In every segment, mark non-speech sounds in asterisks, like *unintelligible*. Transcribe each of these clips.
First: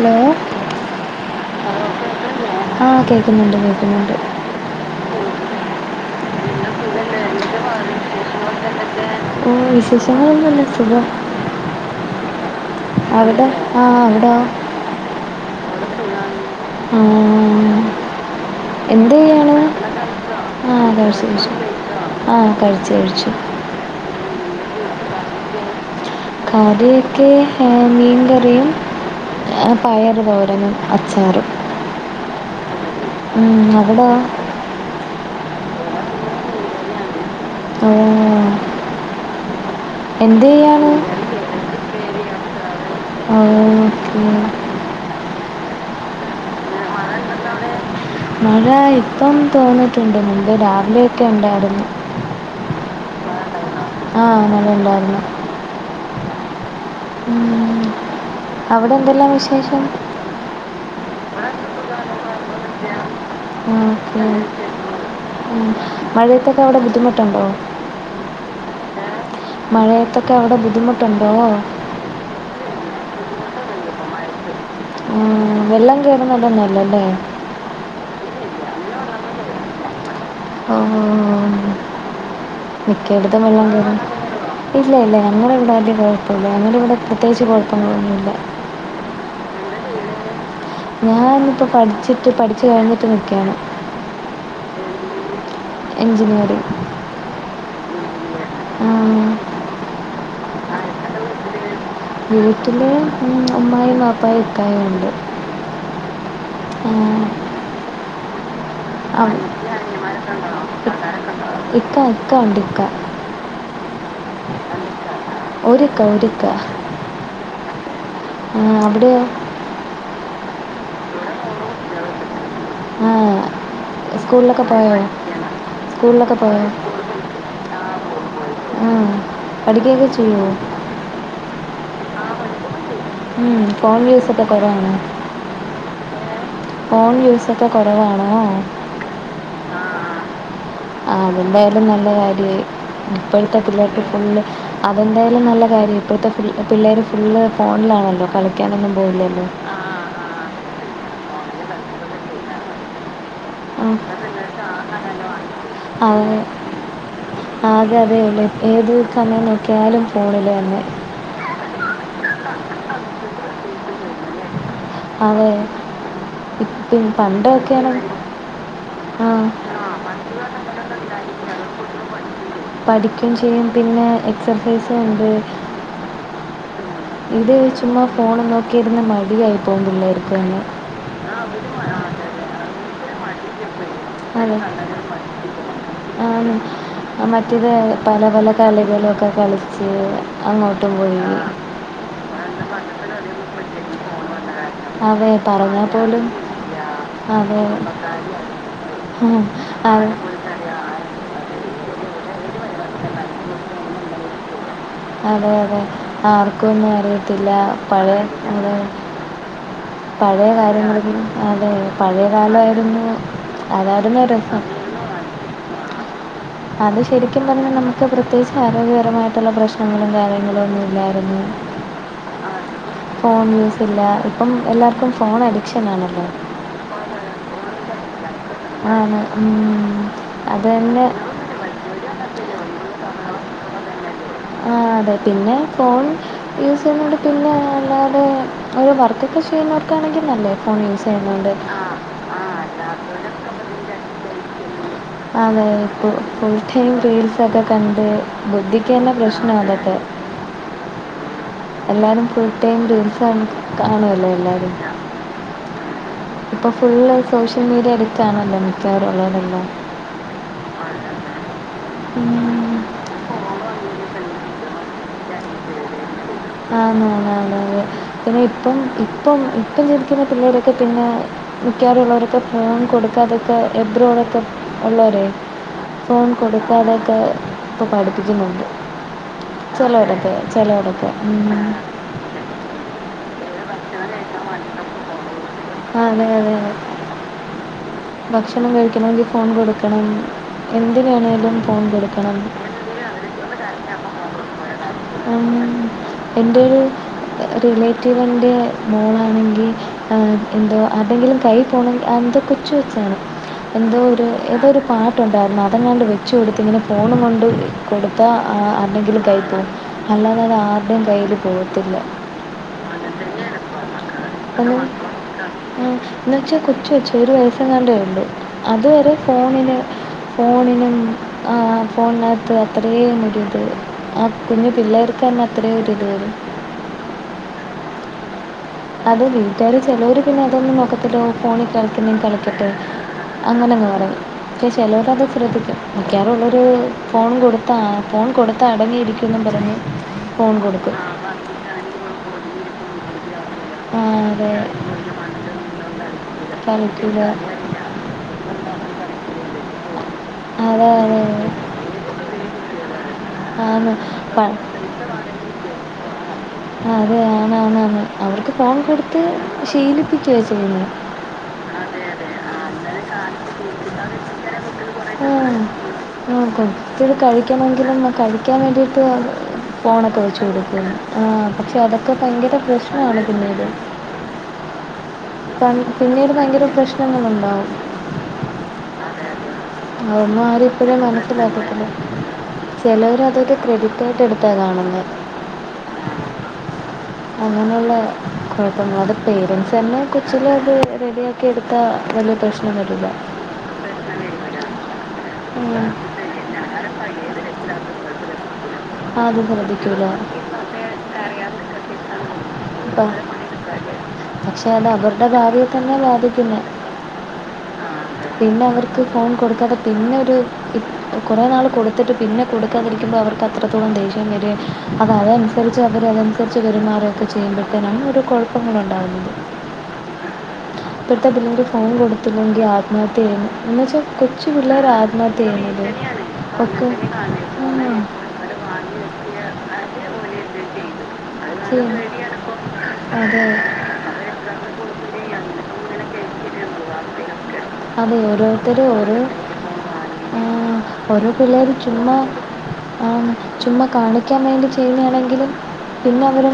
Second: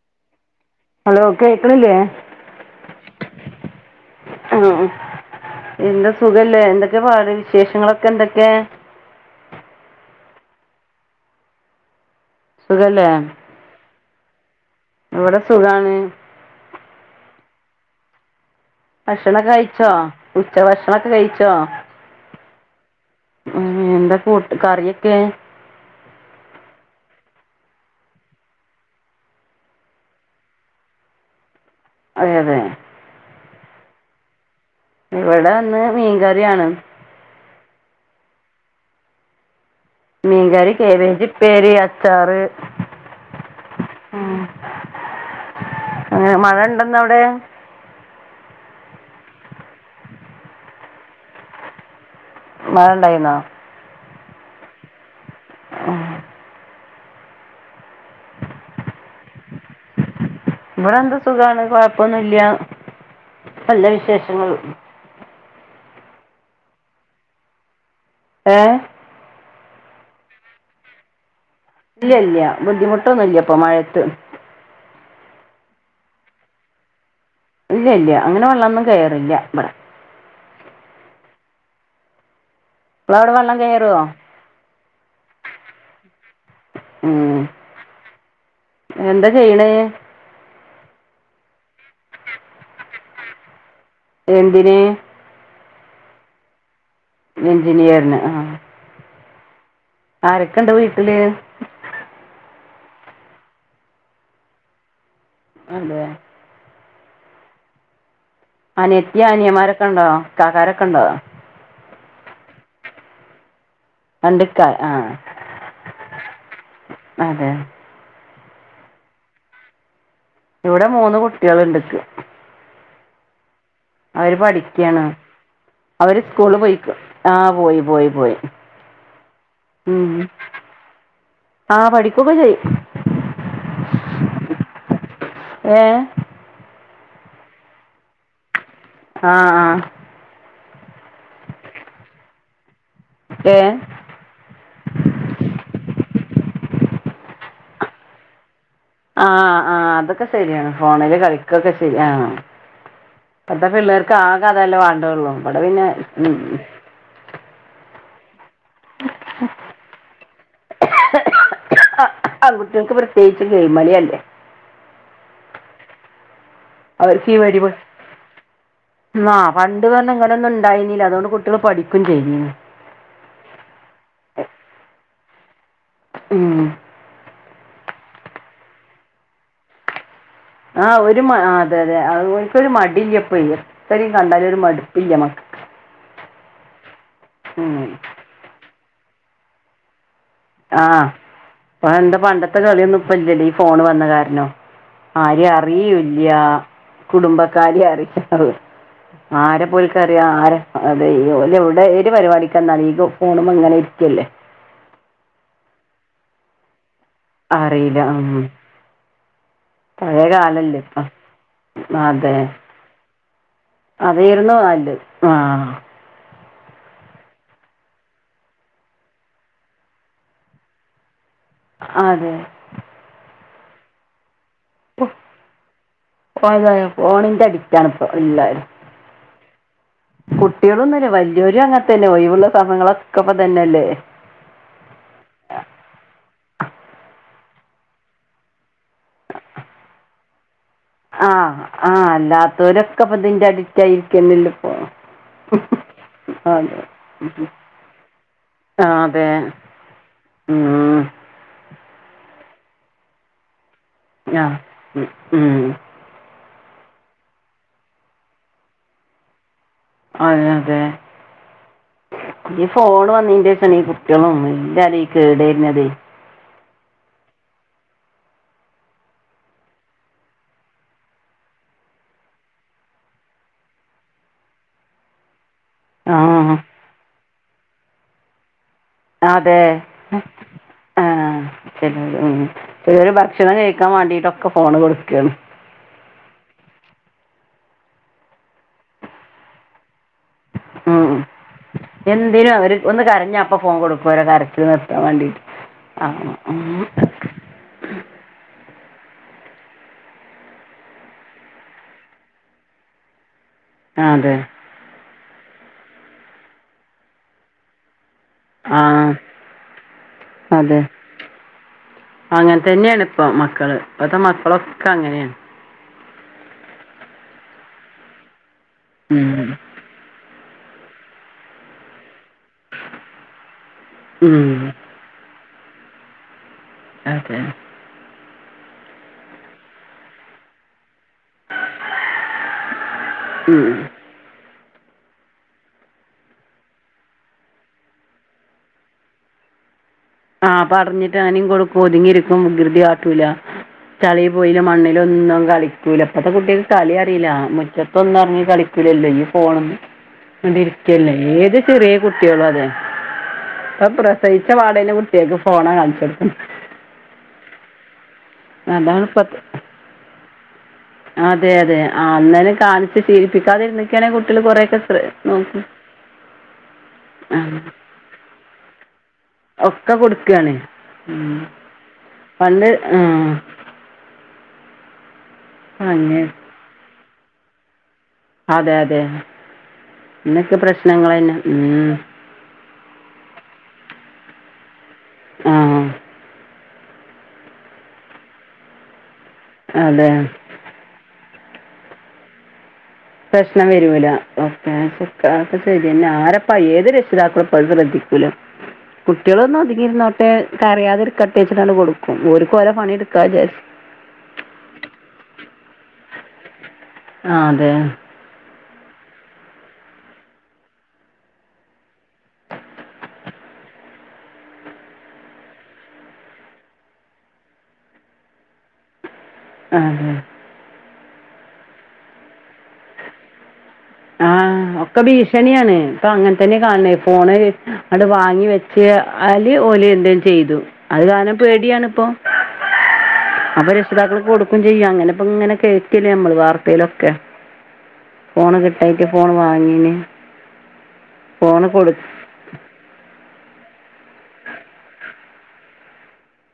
Hello hello. കേൾക്കണില്ലേ? ആഹ്. കേക്കുന്നുണ്ട് കേക്കുന്നുണ്ട്. ആഹ്. എന്താ സുഖല്ലേ. എന്തൊക്കെ പാട്. വിശേഷങ്ങളൊക്കെ ന്തൊക്കെ. ആഹ്. വിശേഷങ്ങളൊന്നുല്ല. സുഖ. സുഖല്ലേ അവ്ട. ആഹ് അവ്ടൊ. ഇവിടെ സുഖാണ്. ആഹ് ഭക്ഷണൊക്കെ എന്തയ്യാണ് കഴിച്ചോ ഉച്ച ആഹ് ഭക്ഷണൊക്കെ കഴിച്ചോ *unintelligible* ആഹ് കഴിച്ചു കഴിച്ചു ഉം എന്താ കൂട്ട് കറിയൊക്കെ കറിക്ക് ആഹ് മീൻകറിയും ആഹ് പയറ് തോരനും അച്ചാറും അതെ അതെ ഉം അവിടോ ഇവിടെ ഇന്ന് മീൻകറിയാണ് ഓഹ് മീൻകറി കേബേജ് ഞാൻ ഉപ്പേരി ചെയ്തിട്ട് പേര് അച്ചാറ് കർത്താവ് ഓക്കെ ഉം അങ്ങനെ അങ്ങനെ മഴ ഉണ്ടോ ഇന്നവിടെ മഴ ഇപ്പം തോന്നിട്ടുണ്ട് മുമ്പ് രാവിലെയൊക്കെ ഉണ്ടായിരുന്നു മഴ ഉണ്ടായിന്നോ ആഹ് മഴ ഉണ്ടാരുന്നു ആഹ് ഉം അവിടെ എന്തെല്ലാം വിശേഷം ഇവിടെ എന്താ സുഖാണ് കൊഴപ്പം ഒന്നും ഇല്യ ഉം ഉം മഴയത്തൊക്കെ അവിടെ ബുദ്ധിമുട്ടുണ്ടോ ഏഹ് മഴയത്തൊക്കെ അവിടെ ബുദ്ധിമുട്ടുണ്ടോ ഇല്ല ഇല്ല ബുദ്ധിമുട്ടൊന്നുമില്ല ബുദ്ധിമുട്ടൊന്നുംല്ല ഇപ്പ മഴയത്ത് ആഹ് വെള്ളം കയറുന്നിടം ഒന്നുമല്ലല്ലേ ഇല്ലല്ല അങ്ങനെ വെള്ളന്നും കയറില്ല ഇവിടെ ഓഹ് നിങ്ങളവിടെ മിക്കടുത്തും വെള്ളം കയറി കയറുമോ ഇല്ല ഇല്ല ഞങ്ങള ഇവിടെ വലിയ കുഴപ്പല്ല ഞങ്ങള ഇവിടെ ഉം. പ്രത്യേകിച്ച് കുഴപ്പങ്ങളൊന്നുമില്ല എന്താ ചെയ്യണെ ഞാനിപ്പോ പഠിച്ചിട്ട് പഠിച്ചു കഴിഞ്ഞിട്ട് നിക്കുകയാണ് എന്തിന് എഞ്ചിനീയറിംഗ് എഞ്ചിനീയറിന് ആഹ് ആഹ് ആരൊക്കെണ്ട് വീട്ടില് വീട്ടില് ഉമ്മായും ബാപ്പായും ഇക്കായും ഉണ്ട് അതേ ആഹ് അനിയത്തിയോ അനിയൻമാരൊക്കെ ഉണ്ടോ അനിയന്മാരൊക്കെ ഇക്കാക്കാരൊക്കെ ഉണ്ടോ ആൾക്കാരൊക്കെ ഇക്ക ഇക്ക ഒണ്ട് ഇക്ക രണ്ടിക്കാ ആഹ് ഒരിക്ക ഒരിക്ക അതെ ആഹ് അവിടെയോ ഇവിടെ മൂന്ന് കുട്ടികൾണ്ട് ൻക്ക് ആഹ് അവര് സ്കൂളിലൊക്കെ പോയൊ പഠിക്കാണ് അവര് സ്കൂള് പോയി ആഹ് പോയി പോയി പോയി. ഉം പടിക്കൊക്കെ ചെയ്യോ ആഹ് പഠികെക്കെ ചെയ്യും. ഉം ഫോൺ യൂസക്കെ കുറവാണോ. ഏ ഫോൺ യൂസ ഒക്കെ കുറവാണോ? ആഹ ആഹ ആഹ അതെന്തായാലും നല്ല കാര്യയി ഏ ഇപ്പോഴത്തെ പി ഫുള്ള് അതെന്തായാലും നല്ല കാര്യം ഇപ്പോഴത്തെ ഫു പിള്ളേർ ഫുള്ള് ഫോണിലാണല്ലോ കളിക്കാനൊന്നും. ആഹ പോവില്ലല്ലോ ആ ആഹ അതൊക്കെ ശരിയാണ് ഫോണില് കളിക്കൊക്കെചെയ്യ ആഹ ഇപ്പത്തെ പിള്ളേർക്ക് ആകെ അതെല്ലേ വാണ്ടള്ളൂ ഇവിടെ പിന്നെ ആ ഫോണിൽ കളിക്കുമ്പോ തന്നെയാണ് ഇപ്പത്തെ പിള്ളേർക്ക് ആകെ അതല്ലേ വേണ്ടു ഉ അതെ അതെയല്ലേ ഏത് സമയം നോക്കിയാലും ഫോണില് തന്നെ. ആൺകുട്ടികൾക്ക് പ്രത്യേകിച്ച് ഗെയിമളിയല്ലേ. അതെ ഇപ്പും അവർക്ക് ഈ പരിപാ പണ്ടക്കെയാണ് മ് ആഹ് പണ്ട് പറഞ്ഞ ഇങ്ങനൊന്നും ഉണ്ടായിന്നില്ല അതുകൊണ്ട് കുട്ടികൾ പഠിക്കും ചെയ്തിനി *inaudible* പഠിക്കുകയും ചെയ്യും പിന്നെ എക്സർസൈസും ഉണ്ട്. ഉം ഇത് ചുമ്മാ ഫോൺ നോക്കിയിരുന് മടിയായി പോകു പിളെർക്ക് തന്നെ. ആഹ ഒരു ആ അവര് അതെ മ- ആ, അതെ ഓല്ക്കൊരു ഭയങ്കര മടില്ലപ്പയന്. മടിയാ ഇപ്പഴേ. ആണ് മറ്റേത് ഉം പല പല. കളികളൊക്കെ കളിച്ച് അങ്ങോട്ടും പോയി. പണ്ട് പണ്ടത്തെ അന്ന് കളിയൊന്നും ഇപ്പ ഇല്ലടി ഈ ഇപ്പൊ ഫോണ് ഇല്ലെടി വന്ന ഫോൺ കാരണം കാരണം അതെ ആരെ പറഞ്ഞാ പോലും അറിയല്ല ഇല്ല അതെ കുടുംബക്കാരേ കുടുംബക്കാരിയാണ് ഉം, ആരെ അതെ പോലിക്കറിയ ആരെ. നമുക്കൊരിക്കറിയാം അതെ ഓല് ഏത് ഇവിടെ ഒരു പരിപാടിക്ക് വന്നാലും ഈ പോണു മെ ഇങ്ങനെ എല്ലാവർക്കും ഇരിക്കല്ലേ. ഫോണുണ്ടെങ്കിൽ കിട്ടൂല അതെ അതെ ആർക്കെന്നും അറയിത്തില്ല അറിയില്ല പഴെ ഉം *inaudible* പഴയ കാലല്ലേ കാലങ്ങള ഇപ്പൊ അതെ പഴയ കാലയിരുന്നു. അതരുന്നു നല്ലെ ആഹ അത് ശരിക്കും പറഞ്ഞാ നമുക്ക് പ്രത്യേകിച്ച് ആരോഗ്യകരമായിട്ടുള്ള പ്രശ്നങ്ങളും കാര്യങ്ങളും ഒന്നും ഇല്ലായിരുന്നു. ആഹാ അതെ ആഹ് ഫോൺ യൂസ് ഇല്ല ഇപ്പം എല്ലാർക്കും ഫോൺ അഡിക്ഷൻ ആണല്ലോ. *inaudible* ഫോണിന്റെ അഡിറ്റ് ആണ് ഇപ്പ എല്ലരും. ആണ്, ഉം അത് തന്നെ കുട്ടികളൊന്നുംല്ല വല്യൊരു അങ്ങന തന്നെ ഒഴിവുള്ള സമയങ്ങളൊക്കപ്പ ഇത് തന്നെയല്ലേ. ആഹ അതെ പിന്നെ ഫോൺ യൂസ് ചെയ്യുന്നണ്ട് പിന്നെ അല്ലാതെ. ഒരു വർക്കെ ചെയ്യുന്നവർക്കാണെങ്കിൽ നല്ലേ ഫോണ ആഹ് ആഹ് അല്ലാത്തവരൊക്കെപ്പ ഇതിന്റെ അഡിറ്റ ആയിരിക്കല്ലല്ലോപ്പോ. അതെ ഇ ഫുൾ ടൈം റീൽസൊക്കെ കണ്ട് ബുദ്ധിക്ക് തന്ന പ്രശ്നം അതൊക്കെ മുആഹ എല്ലാരും ഫുൾ ടൈം റീൽസ് കാണുല്ലോ ആഹ് എല്ലാരും ഉം ഇപ്പൾ ഫുള്ള് സോഷ്യൽ മീഡിയ എടുക്കാണല്ലോ മിക്കവറുംള്ളവരെല്ലോ. അതെ അതെ അതന്നെ ഉം ബ ഫോണ് വന്നീന്റെ ശേണ് ഈ വന്നതിന് കുട്ടിയളുംഎല്ലാരും കേട് വരുന്നതെ. ആന്നന്ന പിന്നെ ഇപ്പം ഇപ്പം ഇപ്പം ജീവിക്കുന്ന പിള്ളേടെൊക്കെ പിന്നെ മിക്കാറുള്ളവരൊക്കെ ഫോൺ കൊടുക്കാ അതൊക്കെ എബ്രോടൊക്കെ ഉള്ളവര. ഫോണ് ആഹ് കൊടുക്കാതെയൊക്കെ ഇപ്പ പഠിപ്പിക്കുന്നുണ്ട് അതെ ചെലോരൊക്കെ ചെലോരൊക്കെ ഉം ആഹ ച ഉം ചിലൊരു ഭക്ഷണം- കുട്ടികള് കഴിക്കാൻ വേണ്ടിട്ടൊക്കെ- ഫോണ് കൊടുക്കണ്. ആഹ്‌, അതെ, അതെ, ഭക്ഷണം- കഴിക്കണമെങ്കിൽ ഫോൺ- കൊടുക്കണം. ഉം എന്തിനാണേങ്കലും ഫോൺ- കൊടുക്കണം. എന്തിനും അവര് ഒന്ന് കരഞ്ഞ അഅപ്പോ ഫോൺ കൊടുക്കുവ, ഒരകരച്ചില്- ആഹ്‌ എന്റെ- റിലേറ്റീവിൻ്റെ മോളാണെങ്കിൽ- എന്തോ അതെങ്കിലും കയ്യി- പോകണമെങ്കിൽ എന്തൊക്ക- ചോയിചോ. എന്തോ ഒരു, അതെ ഏതോ ഒരു, പാട്ടുണ്ടായിരുന്നു അതെങ്ങാണ്ട്- വെച്ച് കൊടുത്ത് ഇങ്ങനെ- ഫോൺകൊണ്ട്- കൊടുത്താൽ ആ ആരെങ്കിലും- കൈയി പോകവും അല്ലാതെ അത്- അതെ ആരുടെയും കയ്യിൽ പോകത്തില്ല. അങ്ങനെ തന്നെയാണ് ഇപ്പ മക്കള്, ഇപ്പാതെ- എന്ന വെച്ചാ കൊച്ചുവെച്ചഒരു- വയസ്സ കാണ്ടേ ഉള്ളു. അതരെ ഉം. ഫോണിന് ഫോണിനും. ആഹ് ഫോണിനകത്ത് അത്രയേ- നാടത് ആ ഉം. കുഞ്ഞു- പിള്ളേർക്കാന്ന - അത്രയും ഒരിത് വരും. അതെ, അത് വീട്ടുകാര് ചിലര് പിന്നെ- അതൊന്നും നോക്കത്തിലോ, ഫോണിൽ കളിക്കുന്നും കളിക്കട്ടെ. ഉം. അങ്ങനെങ്ങങ്ങ് പറയും. പക്ഷെ ചിലർ അത് ശ്രദ്ധിക്കും. മിക്കാറുള്ളൊരു ഫോൺ- കൊടുത്താ, ഫോൺ കൊടുത്താ അടങ്ങിയിരിക്കും. പിന്നെ പറഞ്ഞു. ആ പറഞ്ഞിട്ട് അനും- കൊടുക്കും. ഒതുങ്ങിയിരിക്കും, വികൃതി കാട്ടൂല. ആ ചളി ബാക്കിക്കാണെങ്കി നമുക്ക് ഒതുങ്ങിയിരിക്കും കളിക്കാറില്ല ആ അതെ പോയില്ല, മണ്ണില ഒരു ഒന്നും- മണ്ണിലും നിന്നും കളിക്കൂല ഇപ്പഴത്തെ കളിക്കൂല കുട്ടികക്ക്- കളി കളിക്കൂല അറിയില്ല മുറ്റത്ത്- ന്നും ഇറങ്ങി കളിക്കില്ലല്ലോ? ഈ ഫോൺ ഒന്ന്- അതി അതല്ല ഇരിക്കല്ലേ, എന്തായാലും കളിക്കൂലല്ലോ ഏത് ചെറിയ- കുട്ടികളും അതെന്നെ. ഇപ്പൊ ഇപ്പോ ഫോണ് അതെ അതെ അതെ ഏത് ചെറിയ കുട്ടികളാണ് ആന്ന് പ പ്രസവിച്ച ഇപ്പളാണെങ്കി പാടേകുട്ടികക്ക്- ഫോണാ കാണിച്ചെടുക്കു. ഗെയിംസാ അതെ ആണ്, ആണ്, ആണ്. അവർക്ക് ഫോൺ അതാണ് കൊടുത്ത്- ഇപ്പത്തെ ശീലിപ്പിച്ചു വച്ചട്ടു. അതെ, അതെ, അന്നേനെ കാണിച്ച്- കാലത്ത് ശീലിപ്പിക്കാതിരുന്നക്കാണ് കുരുതില്ലാതെ കുട്ടികൾ കൊറേ യൊക്കെ നോക്കും ആഹ്‌ ആ കൈയ്കഴിക്കണമെങ്കിലും കഴ- ക്കാൻ വേണ്ടിയിട്ട്- ഒക്കെ ഫോണൊക്കെ വെച്ച്- കൊടുക്കുകയാണ് കൊടുക്കാണ്. ഉം. ആഹ്‌ പക്ഷെ അതൊക്കെ- ഭയങ്കര പണ്ട് ആ പ്രശ്നമാണ് പിന്നീട്. പ അങ്ങനെ പിന്നീട് ഭയങ്കര പ്രശ്നങ്ങൾ- ഉണ്ടാകും. അതെ, അതെ. അന്ന ഇന്നൊക്കെ ആരിപ്പോളെ- പ്രശ്നങ്ങൾ തന്നെ മനസ്സിലാക്കിട്ടില്ല. ഉം. ചിലവർ അത് ക്രെഡിറ്റായിട്ട്- എടുത്താണ് കാണുന്നെ. ഉം.. ആഹ്. അങ്ങനെയുള്ള കുഴപ്പങ്ങുടെ- പേരെന്റ്സ് തന്നെ അതെ കൊച്ചില- അത്- റെഡിയാക്കി എടുത്താൽ- വാല്ലിയ പ്രശ്നം വരില്ല. പ്രശ്നം വരൂല ഓക്കെ. അപ്പ പ്രശ്നം വരുന്നില്ല ശരി എന്നെ ആരപ്പാ എല്ലാരെ ഏത്- പഴയത് രക്ഷിതാക്കൾക്ക് രക്ഷിതാക്കളപ്പതശ്രദ്ധിക്കൂല. കുട്ടികളൊന്നും ഒതുങ്ങി- ശ്രദ്ധിക്കൂല അത് ശ്രദ്ധിക്കൂല ഇരുന്നോട്ടെ, കരായതെ- ഇപ്പൊക്കെ ഇരിക്കട്ടെ അറിയാതെ വെച്ചിട്ട കൊടുക്കും. ഒരുക്ക് ഓർടാ- പണി ശ്രദ്ധിച്ചാൽ എടുക്കാ വിചാച്ചു. പക്ഷെ അത് അവരുടെ ഭാര്യയെ- തന്നെ ബാധിക്കുന്നേ. ആഹ്‌, അതെ. പിന്നെ അവർക്ക് ഫോൺ- കൊടുക്കാതെ പിന്നെ ഒരു കുറെ- നാള് കൊടുത്തിട്ട് പിന്നെ കൊടുക്കാതിരിക്കുമ്പോ അവർക്ക്- എത്രത്തോളം ദേഷ്യം വരി അത്- അതനുസരിച്ച്, അവരതനുസരിച്ച് പേരുമാരൊക്കെ ചെയ്യുമ്പോഴത്തേ- നമ്മ ഒരുഴ- അങ്ങനെ ഉണ്ടാകുന്നത്. ആഹ്‌, അതെ. ഇപ്പടുത്തെ പിെങ്ക ഒരു ഫോൺ കൊടുത്തില്ലെങ്കിൽ ആത്മഹത്യായിന്നു എന്ന വെച്ച ആഹ് ഒക്കെ ഭീഷണിയാണ് ഇപ്പൊ അങ്ങനെ തന്നെ ഒക്കെ കാണണ ആ ഫോണ് അണ്ട് വാങ്ങി വെച്ച ഓല് എന്തും ചെയ്തു അത് കാരണം ചെയ്യും പേടിയണിപ്പൊ അതെ അപ്പൊ രക്ഷിതാക്കൾ കൊടുക്കും ചെയ്യും അങ്ങനെപ്പ ഇങ്ങനെ കേക്കല്ലേ നമ്മൾ വാർത്തയിലൊക്കെ അതെ ഫോണ് ഓരോരുത്തരും കിട്ടായിട്ട് ഓരോ ഫോൺ വാങ്ങിന് ഓരോ ഫോണ് പിള്ളേരും കൊടു ചുമ്മാ ആഹ് ചുമ്മാ കാണിക്കാൻ വേണ്ടി ചെയ്യുന്നയാണെങ്കിലും പിന്നെ അവര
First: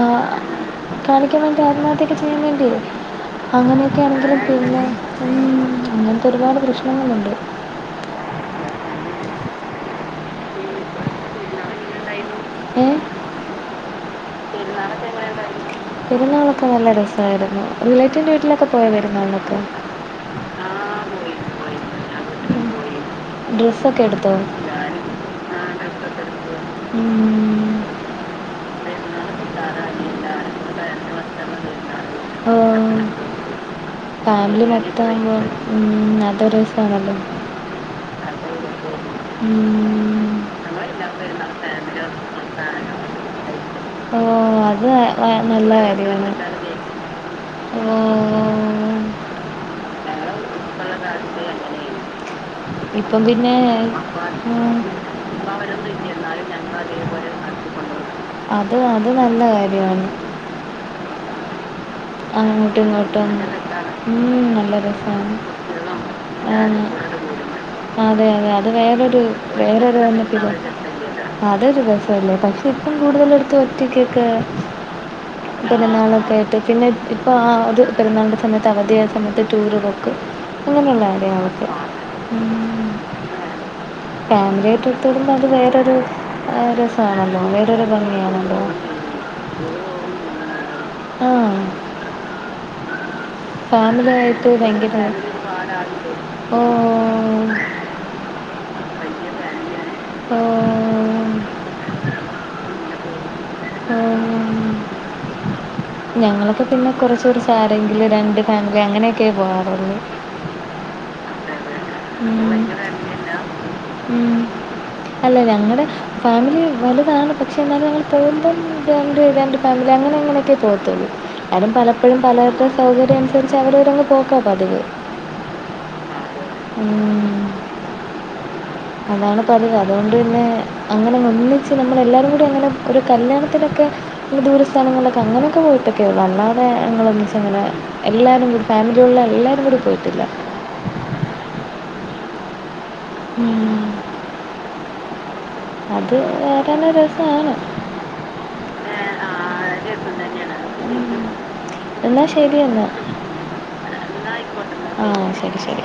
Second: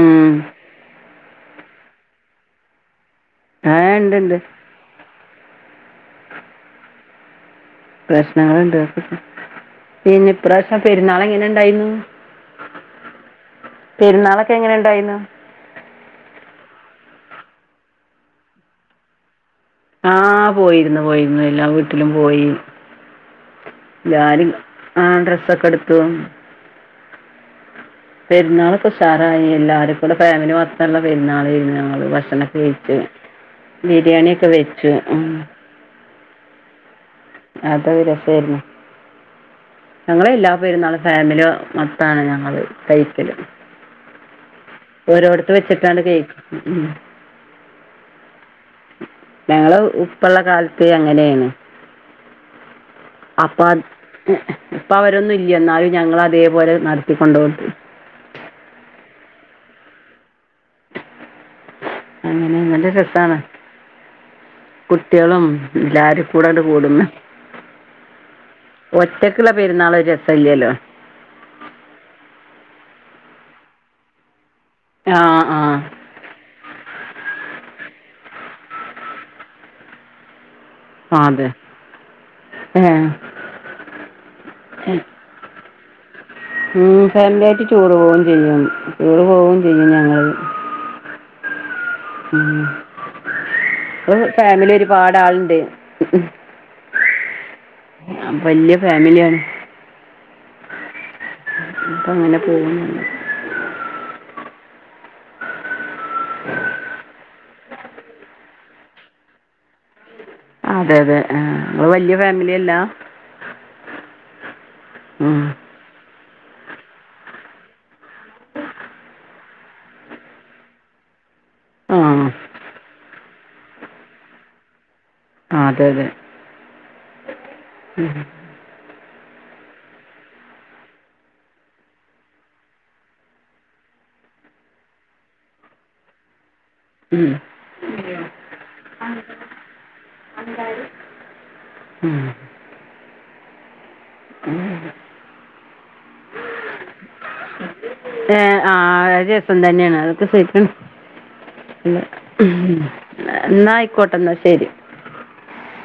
ആഹ് കാണിക്കാൻ വേണ്ടി ആത്മാഹത്യൊക്കെ ചെയ്യാൻ വേണ്ടി ആ ഉണ്ട് ഉണ്ട് അങ്ങനെയൊക്കെയാണെങ്കിലും പിന്നെ ഉം അങ്ങനത്തെ ഒരുപാട് പ്രശ്നങ്ങളുണ്ട് പ്രശ്നങ്ങളുണ്ട് ഇനി പ്രാവശ്യം പെരുന്നാൾ എങ്ങനെ ഇണ്ടായിന്ന് ഏഹ് പെരുന്നാളൊക്കെ എങ്ങനെ ഉണ്ടായിന്ന് പെരുന്നാളൊക്കെ നല്ല രസമായിരുന്നു റിലേറ്റിന്റെ വീട്ടിലൊക്കെ പോയ വെരുന്നാളൊക്കെ ആഹ് പോയിരുന്നു പോയിരുന്നു എല്ലാ വീട്ടിലും പോയി ഡ്രസ്സൊക്കെ എടുത്തോ ഞാലും ആഹ് ഡ്രസ്സൊക്കെ എടുത്തു ഉം പെരന്നാളോക്ക ഉസാറായി എല്ലാരും കൂടെ ഫാമിലി മൊത്തള്ള പെരുന്നാൾരുന്നു ഞ ഭക്ഷണക്കെ കഴിച് ഓ ബിരിയാണി ഒക്കെ വെച്ചു ഉം അതൊരു പറല്ലേ അതരു രസായിരുന്നു ഉം. ഞങ്ങളെ എല്ലാ പെരുന്നാള ഫാമിലിയോ മൊത്തമാണ് ഞങ്ങത് കഴിക്കല് ഓഹ് അത് വ- ഓരോടത്ത നല്ല വെച്ചിട്ടാണ് കാര്യമാണ് കേയ്ക്ക ഉം ഓ ഞങ്ങള് ഉപ്പള്ള കാല ുള്ള കാലത്തെ അങ്ങനെയാണ് ഇപ്പം പിന്നെ അപ്പം അത് ഇപ്പം അവരൊന്നും ഇല്ല എന്നാലും ഞങ്ങൾ അതേപോലെ നടത്തിക്കൊണ്ടുപോകും അത് അത് നല്ല കാര്യമാണ് അങ്ങനെ അങ്ങോട്ടും നല്ല ഇങ്ങോട്ടും രസാണ് ഉം നല്ല രസമാണ് കുട്ടികളും എല്ലാരും കൂടെ അങ്ങട് ആഹ് കൂടുന്നു അതെ അതെ അത് വേറൊരു ഒറ്റക്കുള്ള പെരുന്നാൾ വേറൊരു ഒരു വന്നിട്ട രസമില്ലല്ലോ അതൊരു രസല്ലേ പക്ഷെ ഇപ്പം കൂടുതല എടുത്ത് ഒറ്റക്കൊക്കെ ആ ആ പെരുന്നാളൊക്കെ പിന്നെ ഇപ്പോൾ ആഹ് ഒരു പെരുന്നാളുടെ സമയത്ത് അവധിയായ സമയത്ത് ടൂറ് ബോക്ക് അങ്ങനെയുള്ള കാര് അതെ അവക്കെ ഏ ഫാമിലിയായിട്ട് എടുത്ത *unintelligible* അത് വേറൊരു ഉം രസമാണല്ലോ ഫാമിലിയ ആയിട്ട് വേറൊരു ടൂർ പോവയും ഭംഗിയാണല്ലോ ചെയ്യും ടൂർ പോവയും ചെയ്യും ഞങ്ങള് ആഹ് ഉം ആയിട്ട് ഫാമിലി ഭയങ്കര ഒരുപാട് ആളണ്ട് ഓ വല്യ ഫാമിലിയാണ് ഓഹ് അപ്പ അങ്ങനെ പോകുന്നു ഞങ്ങളൊക്കെ പിന്നെ കൊറച്ചൂടി സാരങ്കില് രണ്ട് ഫാമിലി അങ്ങനെയൊക്കെയേ പോകറുള്ളൂ അതെ അതെ ആ നിങ്ങൾ വലിയ ഫാമിലി അല്ല ഉം അല്ല ഉം ഞങ്ങടെ ഫാമിലി വലുതാണ് പക്ഷേ എന്നാലും ഞങ്ങൾ പോകുമ്പം ജോയിൻറ് ചെയ്താൻണ്ട് ഫാമിലി അങ്ങനെ അങ്ങനെയൊക്കെ പോകത്തുള്ളൂ ആരും പലപ്പോഴും പലരുടെ സൗകര്യം അനുസരിച്ച് അവിടെവരങ്ങ് പോക്കാം പതിവ് ആഹ് അതെ അതെ ഉം. ഉം അതാണ് പതിവ് അതുകൊണ്ട് തന്നെ അങ്ങനെ ഒന്നിച്ച് നമ്മളെല്ലാവരും കൂടി അങ്ങനെ ഒരു കല്യാണത്തിനൊക്കെ ദൂരസ്ഥാനങ്ങളൊെ അങ്ങനൊക്കെ പോയിട്ടൊക്കെ ഉള്ളൂ അല്ല അങ്ങനെ ഉം ഞങ്ങളൊന്നച്ച് അങ്ങനെ എല്ലാവരും കൂടി ഫാമിലിയുള്ള എല്ലാവരും കൂടി പോയിട്ടില്ല ഉം ഉം അത് രസമാണ് ഏർ ആഹ രസം തന്നെയാണ് രസം അതൊക്കെ തന്നെയാണ് സരിക്ക എന്നാൽ ശരി എന്നാൽ എന്നാ ആയിക്കോട്ടെ എന്നാ ശരി ആഹ് ശരി ശരി